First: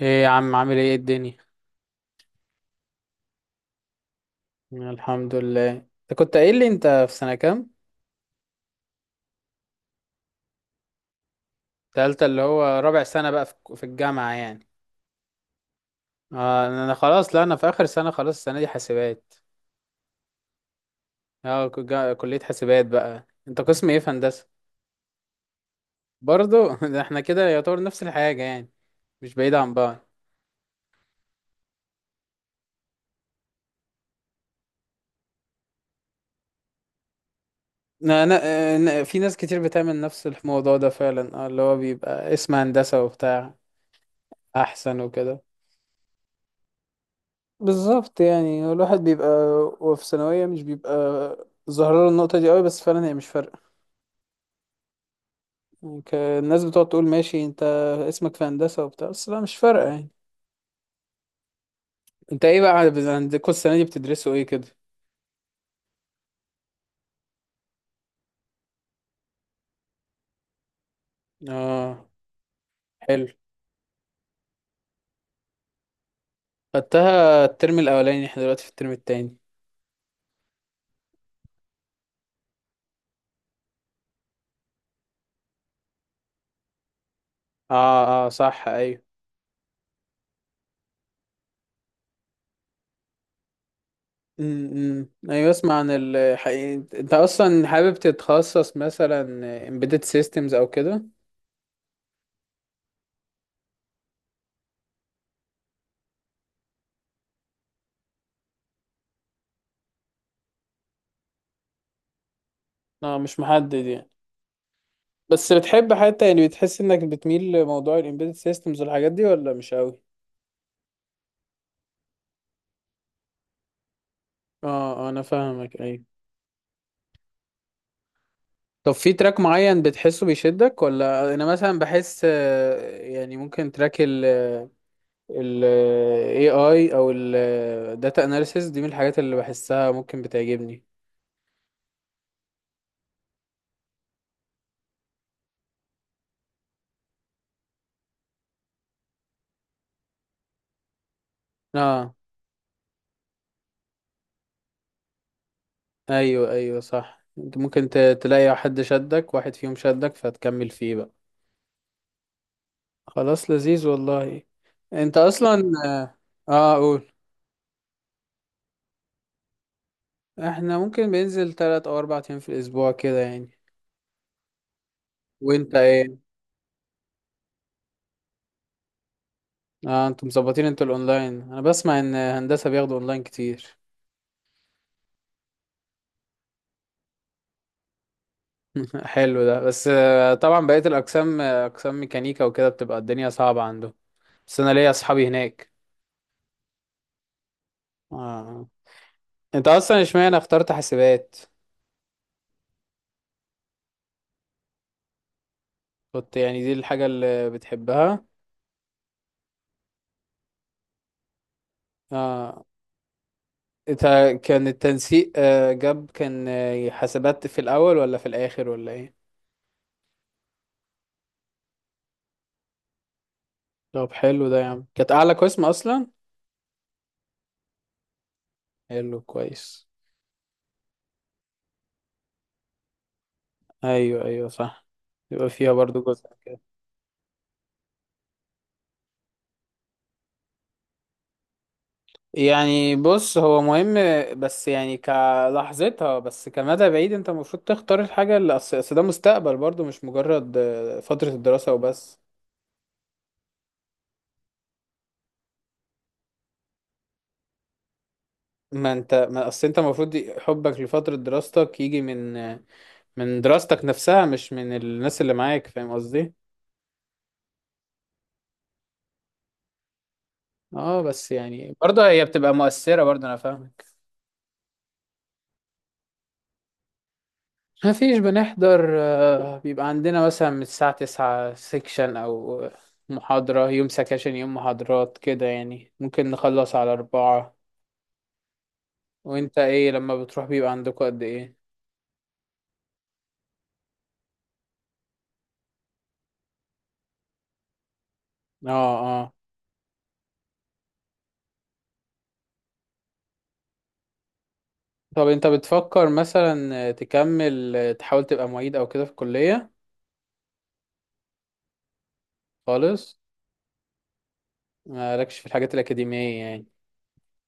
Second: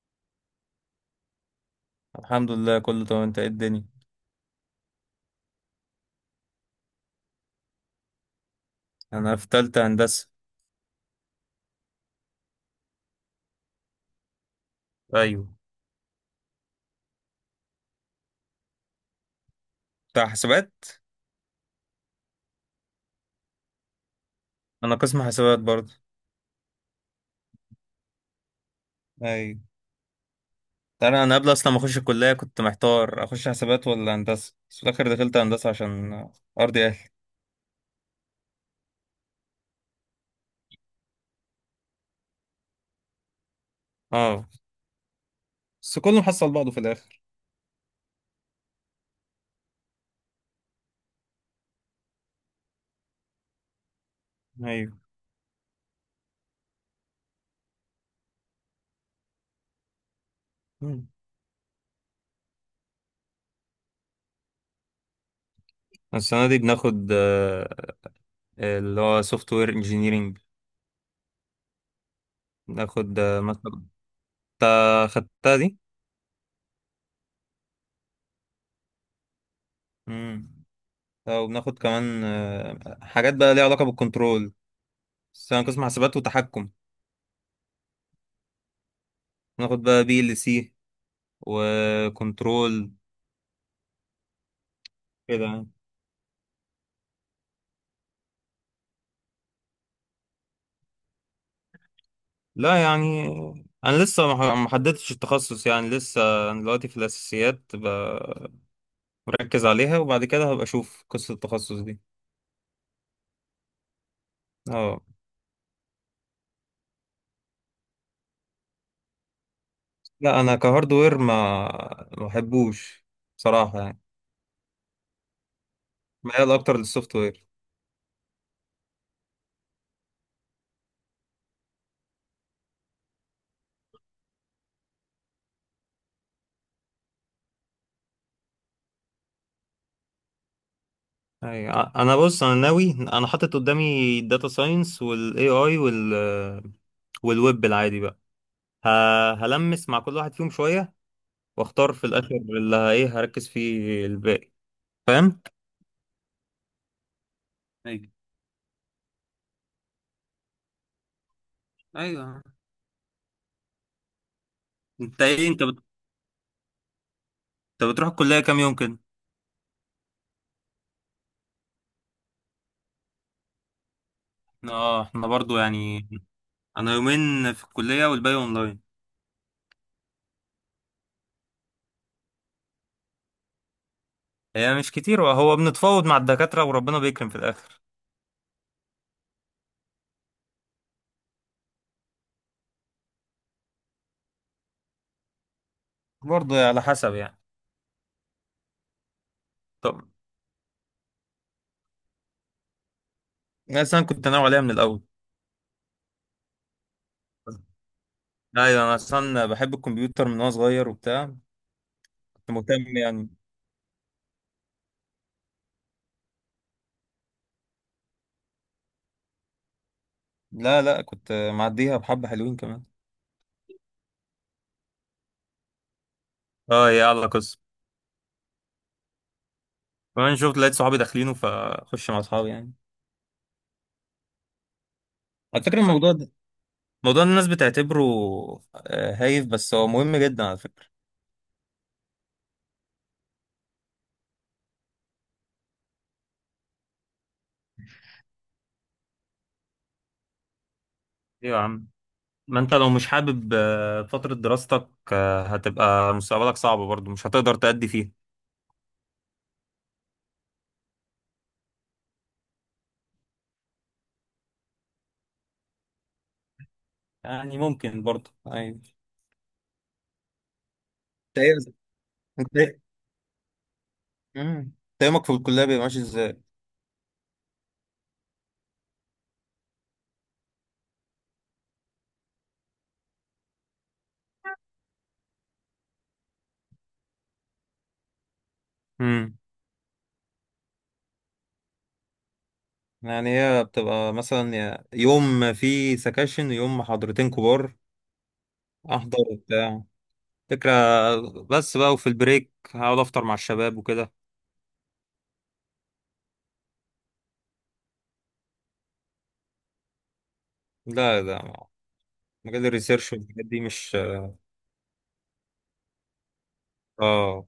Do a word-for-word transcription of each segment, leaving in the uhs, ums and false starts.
ايه يا عم عامل ايه إيه الدنيا. الحمد لله كله تمام. انت ايه الدنيا؟ الحمد لله، انت كنت قايل لي انت في سنة كام؟ انا في تالتة هندسة. تالتة اللي هو رابع سنة بقى في في الجامعة يعني. ايوه، اه انا خلاص، لا انا في اخر سنة خلاص، السنة دي حاسبات. بتاع حسابات. اه ك- جا- كلية حاسبات بقى، انت قسم ايه في هندسة؟ انا قسم حسابات برضه. برضو ده احنا كده يعتبر نفس الحاجة يعني، مش بعيد ايوه، عن بعض. تعالى انا قبل اصلا ما اخش الكلية كنت محتار اخش حسابات ولا هندسة، بس في الاخر دخلت هندسة عشان ارضي اهلي. انا انا آه، أنا- في ناس كتير بتعمل نفس الموضوع ده فعلا، اه اللي هو بيبقى اسم هندسة وبتاع اه، احسن وكده. بس كله محصل بعضه في الاخر. بالظبط، يعني الواحد بيبقى وهو في ثانوية مش بيبقى ظاهر له النقطة دي قوي، بس فعلا هي مش فارقة ايوه. يعني. ك- الناس بتقعد تقول ماشي انت اسمك في هندسة وبتاع، بس لا مش فارقة يعني. مم. انت ايه بقى عندكم السنة دي بتدرسوا ايه كده؟ السنة دي بناخد آه، اللي هو سوفت وير انجينيرنج. اه، بناخد حلو. آه، مثلا انت خدتها دي؟ خدتها الترم الأولاني، احنا دلوقتي في الترم التاني. امم. وبناخد كمان آه، حاجات بقى ليها علاقة بالكنترول، بس انا قسم حسابات وتحكم. اه اه صح، ايوه. ناخد بقى بي ال سي وكنترول امم كده ايوه، يعني. اسمع عن الحقيقة انت اصلا حابب تتخصص مثلا embedded systems او كده؟ لا يعني انا لسه ما ما حددتش التخصص، يعني لسه انا دلوقتي في الاساسيات، ب- مركز عليها وبعد كده هبقى اشوف قصة التخصص دي. اه مش محدد يعني. اه. بس بتحب حتى يعني بتحس انك بتميل لموضوع الامبيدد سيستمز والحاجات دي ولا مش قوي؟ لا انا كهاردوير ما ما بحبوش بصراحة يعني. اه، آه، انا فاهمك، ايوه. ميال اكتر للسوفت وير. طب في تراك معين بتحسه بيشدك؟ ولا انا مثلا بحس آه، يعني ممكن تراك ال ال A I او ال data analysis دي من الحاجات اللي بحسها ممكن بتعجبني. ايوه، انا بص انا ناوي، انا حاطط قدامي الداتا ساينس والاي اي وال والويب العادي بقى. ه- هلمس مع كل واحد فيهم شوية واختار في اه الاخر اللي ه- ايه هركز فيه الباقي. فاهم. ايوه ايوه صح، انت ممكن ت- ايوه تلاقي حد شدك، واحد فيهم شدك فتكمل فيه بقى. ايوه. خلاص، لذيذ والله. انت انت ايه انت اصلا بت... اه، آه، قول. انت بتروح الكليه كام يوم كده؟ احنا ممكن بننزل تلات او اربع ايام في الاسبوع كده يعني. اه احنا برضو وانت يعني. ايه؟ انا يومين في الكليه والباقي اونلاين. اه انتوا مظبطين، انتوا الاونلاين، انا بسمع ان هندسة بياخدوا اونلاين كتير. هي مش كتير، وهو بنتفاوض مع الدكاترة وربنا بيكرم في الاخر. حلو ده، بس آه، طبعا بقية الاقسام، آه، اقسام ميكانيكا وكده بتبقى الدنيا صعبة عندهم، بس انا ليا اصحابي هناك. برضو يعني على حسب يعني. اه انت طب اصلا اشمعنى اخترت حاسبات؟ أنا اصلا كنت ناوي عليها من الاول. كنت يعني دي الحاجة اللي بتحبها؟ ايوه انا اصلا بحب الكمبيوتر من وانا صغير وبتاع. كنت اه مهتم يعني. انت كان التنسيق، آه، جاب كان آه، حاسبات في الاول ولا في الاخر ولا ايه؟ لا لا، كنت معديها بحبة حلوين كمان. طب حلو ده يا عم، كانت اعلى قسم اصلا. اه يا الله قصة. حلو كويس. كمان شفت لقيت صحابي داخلينه فخش مع اصحابي يعني. ايوه ايوه صح، يبقى على فيها فكرة برضو الموضوع جزء ده، كده. موضوع الناس بتعتبره آه، هايف، بس هو مهم جدا على فكرة. يعني بص هو مهم، بس يعني كلحظتها، بس كمدى بعيد انت المفروض تختار الحاجة اللي اصل، أصل ده مستقبل برضو، مش مجرد آه، فترة ايوه يا الدراسة عم، وبس. ما انت لو مش حابب آه، فترة دراستك آه، هتبقى مستقبلك صعب برضه، مش هتقدر تأدي فيها. ما انت، ما اصل انت المفروض ي- حبك لفترة دراستك يجي من آه، من دراستك نفسها، مش من الناس اللي معاك، فاهم قصدي؟ يعني ممكن برضه، ايوه. اه بس انت ايه. يعني برضه هي بتبقى انت ايه. مؤثرة، برضه انا فاهمك. مم. انت يومك في الكلية بيبقى ماشي ازاي؟ ما فيش، بنحضر آه، بيبقى عندنا مثلا من الساعة تسعة سيكشن أو محاضرة، يوم سكاشن يوم محاضرات كده يعني، ممكن نخلص على أربعة. امم، وأنت إيه لما بتروح بيبقى عندكوا قد إيه؟ يعني هي بتبقى مثلا يا- يوم في سكاشن يوم محاضرتين كبار. آه. احضر آه. وبتاع فكرة. بس بقى وفي البريك هقعد افطر مع الشباب وكده. طب أنت بتفكر مثلا تكمل، تحاول تبقى معيد أو كده في الكلية؟ لا لا، مجال الريسيرش خالص، والحاجات دي مش. مالكش في الحاجات الأكاديمية يعني. اه،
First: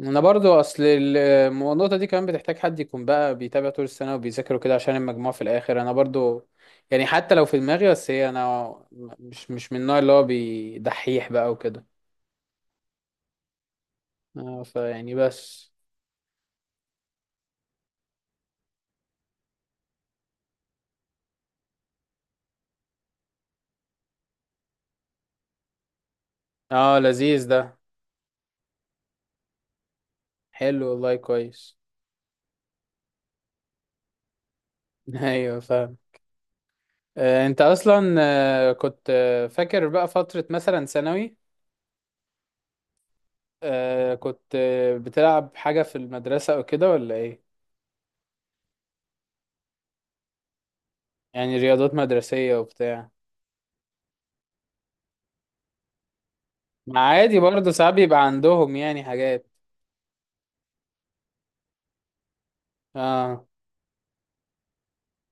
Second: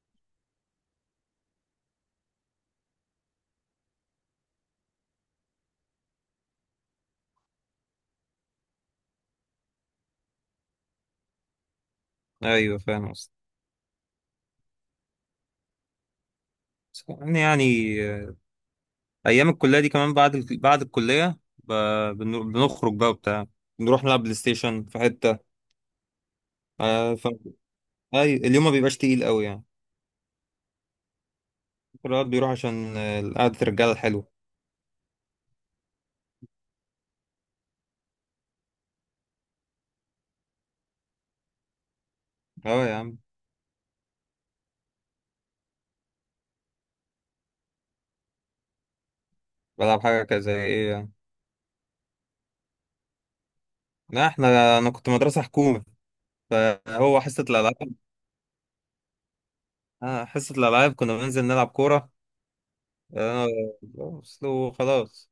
انا برضو اصل ال- النقطه دي كمان بتحتاج حد يكون بقى بيتابع طول السنه وبيذاكر وكده عشان المجموع في الاخر، انا برضو يعني حتى لو في دماغي بس، هي انا مش مش من النوع اللي هو بيدحيح بقى وكده. ايوه فاهم قصدي. اه فيعني بس. بس يعني يعني آه، ايام الكليه دي كمان بعد ال... بعد الكليه ب... بن- بنخرج بقى وبتاع، نروح نلعب بلاي ستيشن في حته. اه آه ف... لذيذ ده، أي... اليوم ما بيبقاش تقيل قوي يعني. حلو والله كويس. الواحد بيروح عشان آه، قعده الرجاله الحلوه. ايوه فاهم. آه انت اصلا آه كنت آه، فاكر بقى فتره مثلا ثانوي، اه يا عم. آه كنت آه، بتلعب حاجه في المدرسه او كده ولا ايه؟ بلعب حاجه كذا ايه يعني. يعني رياضات مدرسيه وبتاع. لا احنا، انا كنت مدرسه حكومه ما فهو عادي حصه برضه، الالعاب. ساعات بيبقى عندهم يعني حاجات. آه حصه الالعاب كنا بننزل نلعب كوره. اه آه بس لو خلاص.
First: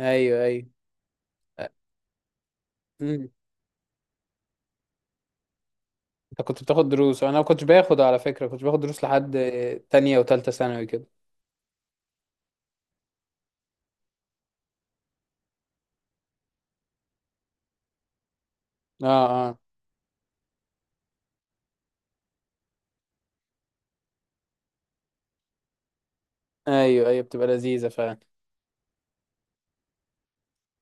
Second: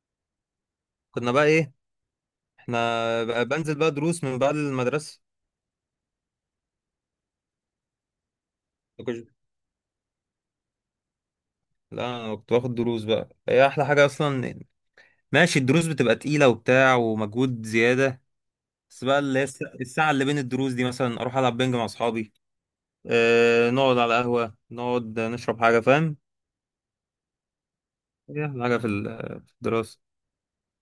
ايوه ايوه. كنا بقى ايه، احنا امم. بقى بنزل بقى دروس من بعد المدرسة. انت كنت بتاخد دروس؟ انا ما كنتش باخد على فكره، كنت باخد دروس ما كنتش- لحد تانية وتالتة ثانوي كده. لا انا كنت باخد دروس بقى، هي احلى حاجة اصلا. ماشي الدروس بتبقى تقيلة وبتاع ومجهود زيادة، بس اه بقى اللي هي اه الس- الساعة اللي بين الدروس دي مثلا اروح العب بينج مع اصحابي. اه، نقعد على قهوة نقعد نشرب حاجة. فاهم، ايوه ايوه، بتبقى لذيذه فعلا. هي احلى حاجة في ال- في الدراسة.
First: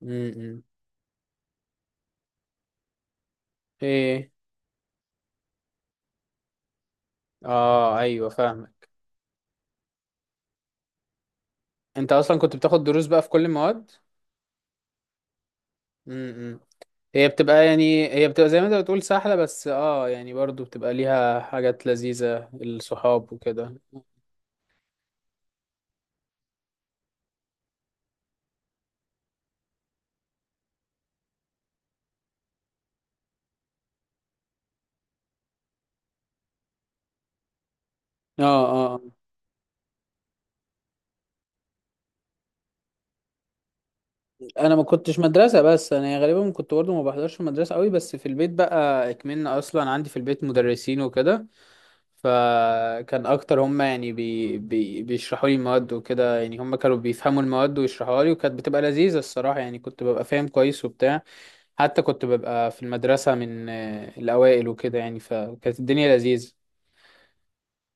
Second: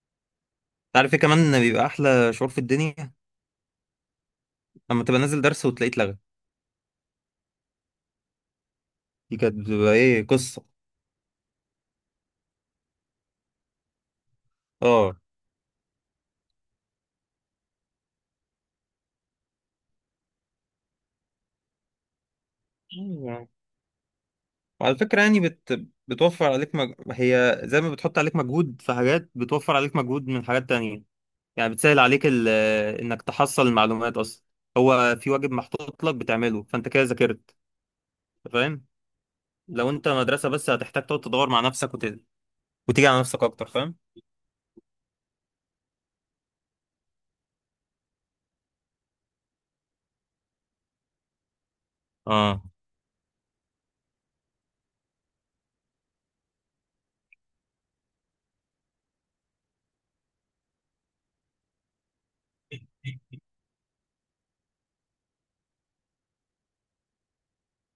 امم. عارف ايه كمان؟ إن بيبقى احلى شعور في الدنيا ايه؟ لما تبقى نازل درس وتلاقيه اتلغى. اه ايوه فاهمك. دي كانت بتبقى ايه قصة. انت اصلا كنت بتاخد دروس بقى في كل المواد؟ امم، هي بتبقى يعني، هي بتبقى زي ما انت بتقول سهله، بس اه يعني برضه بتبقى ليها حاجات لذيذه، الصحاب اه. وكده، اه. وعلى فكرة يعني بت... بتوفر عليك مج... هي زي ما بتحط عليك مجهود في حاجات، بتوفر عليك مجهود من حاجات تانية. يعني بتسهل عليك ال... انك تحصل المعلومات اصلا. هو في واجب محطوط لك بتعمله، فانت كده ذاكرت. اه. فاهم؟ آه. لو انت مدرسة بس هتحتاج تقعد تدور مع نفسك وت... وتيجي على نفسك اكتر. فاهم؟ انا ما كنتش مدرسه، بس انا غالبا كنت برضو ما بحضرش في المدرسه قوي، بس في البيت بقى اكملنا، اصلا عندي في البيت مدرسين وكده، اه فكان اكتر هم يعني بي بي بيشرحوا لي المواد وكده، يعني هم كانوا بيفهموا المواد ويشرحوها لي، وكانت بتبقى لذيذه الصراحه يعني، كنت ببقى فاهم كويس وبتاع. حتى كنت ببقى في المدرسه من آه، الاوائل وكده، يعني فكانت الدنيا لذيذه.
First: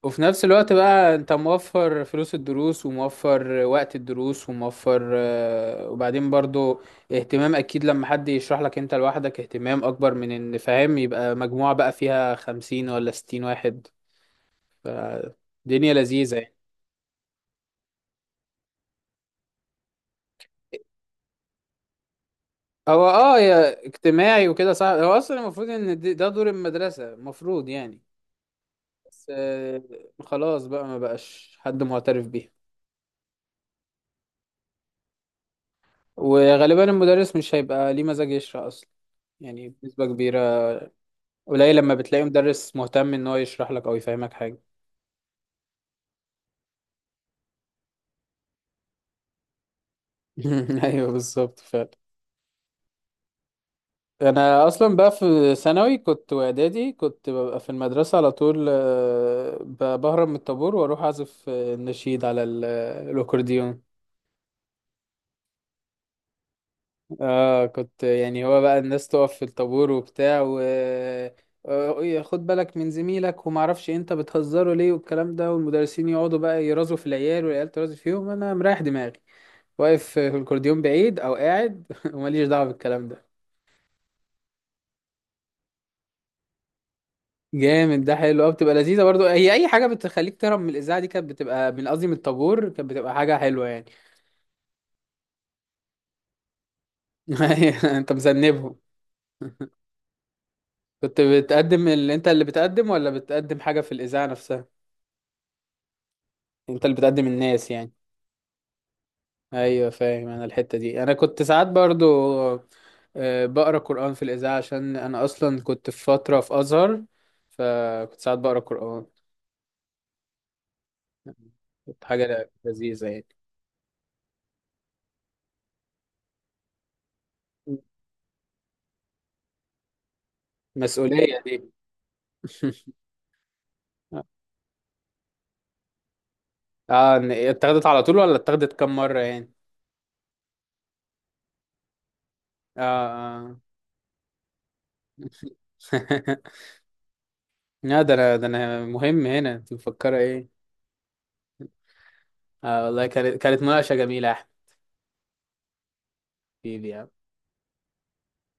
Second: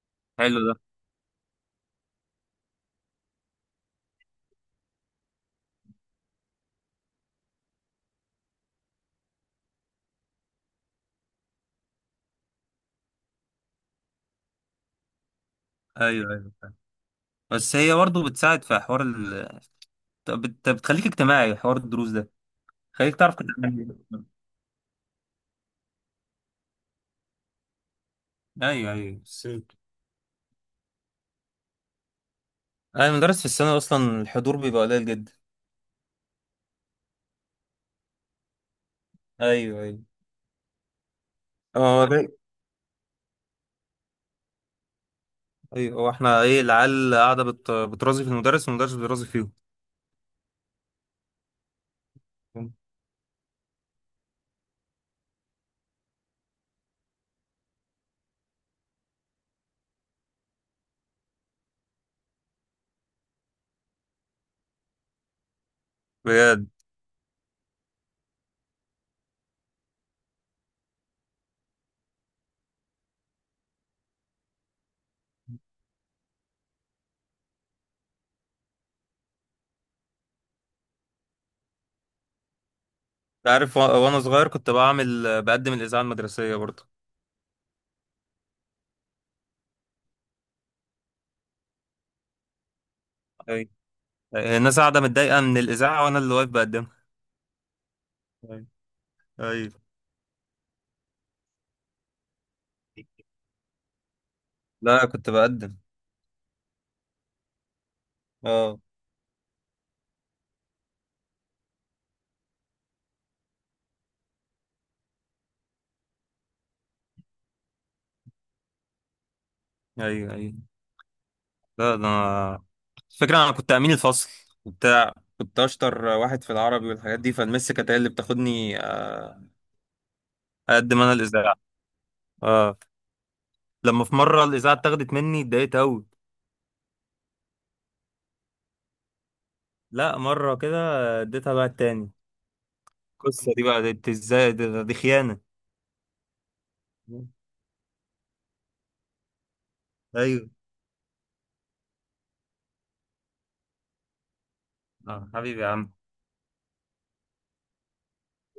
وفي نفس حلو الوقت ده. بقى انت موفر فلوس الدروس وموفر وقت الدروس وموفر آه، وبعدين برضو اهتمام، اكيد لما حد يشرح لك انت لوحدك اهتمام اكبر من ان فاهم يبقى مجموعة بقى فيها خمسين ولا ستين واحد، فالدنيا ايوه لذيذة ايوه يعني. فاهم. بس هي برضه بتساعد في حوار ال... بت... بتخليك اجتماعي، حوار الدروس ده هو خليك تعرف اه كده. يا اجتماعي وكده، صح، هو اصلا المفروض ان دي- ده دور المدرسة المفروض يعني. ايوه ايوه بس بس. آه، خلاص بقى ما بقاش حد معترف بيه. اي مدرس في السنة اصلا الحضور بيبقى قليل جدا. وغالبا المدرس مش هيبقى ليه مزاج يشرح اصلا، يعني ايوه ايوه. بنسبة كبيرة. قليل لما اه بتلاقي ده- مدرس مهتم ان هو يشرح لك او يفهمك حاجه. ايوه، هو احنا ايه، العيال قاعدة بت... بترازي في المدرس والمدرس بيرازي فيهم. ايوه بالظبط فعلا. انا اصلا بقى في ثانوي كنت واعدادي كنت ببقى في المدرسه على طول، آه، ب- بهرب من الطابور واروح اعزف، آه، النشيد على ال- آه، الاكورديون. بجد. اه كنت يعني، هو بقى الناس تقف في الطابور وبتاع، و آه، إيه، خد بالك من زميلك وما اعرفش إيه، انت بتهزره ليه والكلام ده، والمدرسين يقعدوا بقى يرازوا في العيال والعيال ترازي فيهم، انا مريح دماغي واقف في الكورديون بعيد او قاعد وماليش دعوه بالكلام ده. أنت عارف و... وانا صغير كنت بعمل بقدم الإذاعة المدرسية برضه. جامد ده، حلو قوي، بتبقى لذيذه برضو، هي اي حاجه بتخليك تهرب من الاذاعه دي كانت بتبقى، من قصدي من الطابور، كانت بتبقى حاجه حلوه ايوه. يعني. أيوة، الناس قاعدة متضايقة من الإذاعة وانا اللي واقف بقدمها. انت ايوه مذنبهم. ايوه. كنت بتقدم، اللي انت اللي بتقدم ولا بتقدم حاجه في الاذاعه نفسها؟ لا كنت بقدم. انت اللي بتقدم الناس يعني. اه ايوه فاهم. انا الحته دي انا كنت ساعات برضو آه، بقرا قران في الاذاعه، عشان انا اصلا كنت في فتره في ازهر، فكنت ساعات بقرا قران. ايوه ايوه. لا ده كانت حاجه انا، لذيذه يعني. الفكرة انا كنت امين الفصل وبتاع. كنت اشطر واحد في العربي والحاجات دي، فالمس كانت هي اللي بتاخدني آه، اقدم انا مسؤولية الإذاعة. دي. اه لما في مرة الإذاعة اتاخدت مني اتضايقت أوي. اه إن- اتاخدت على طول ولا اتاخدت كم مرة يعني؟ لا مرة كده اديتها بقى التاني. اه. القصة دي بقى دي إزاي؟ دي، دي خيانة. اه. لا ده انا، ده انا مهم هنا، انت مفكرة أيوه. ايه؟ اه والله كانت، كانت مناقشة جميلة يا احمد. آه حبيبي يا عم. حبيبي.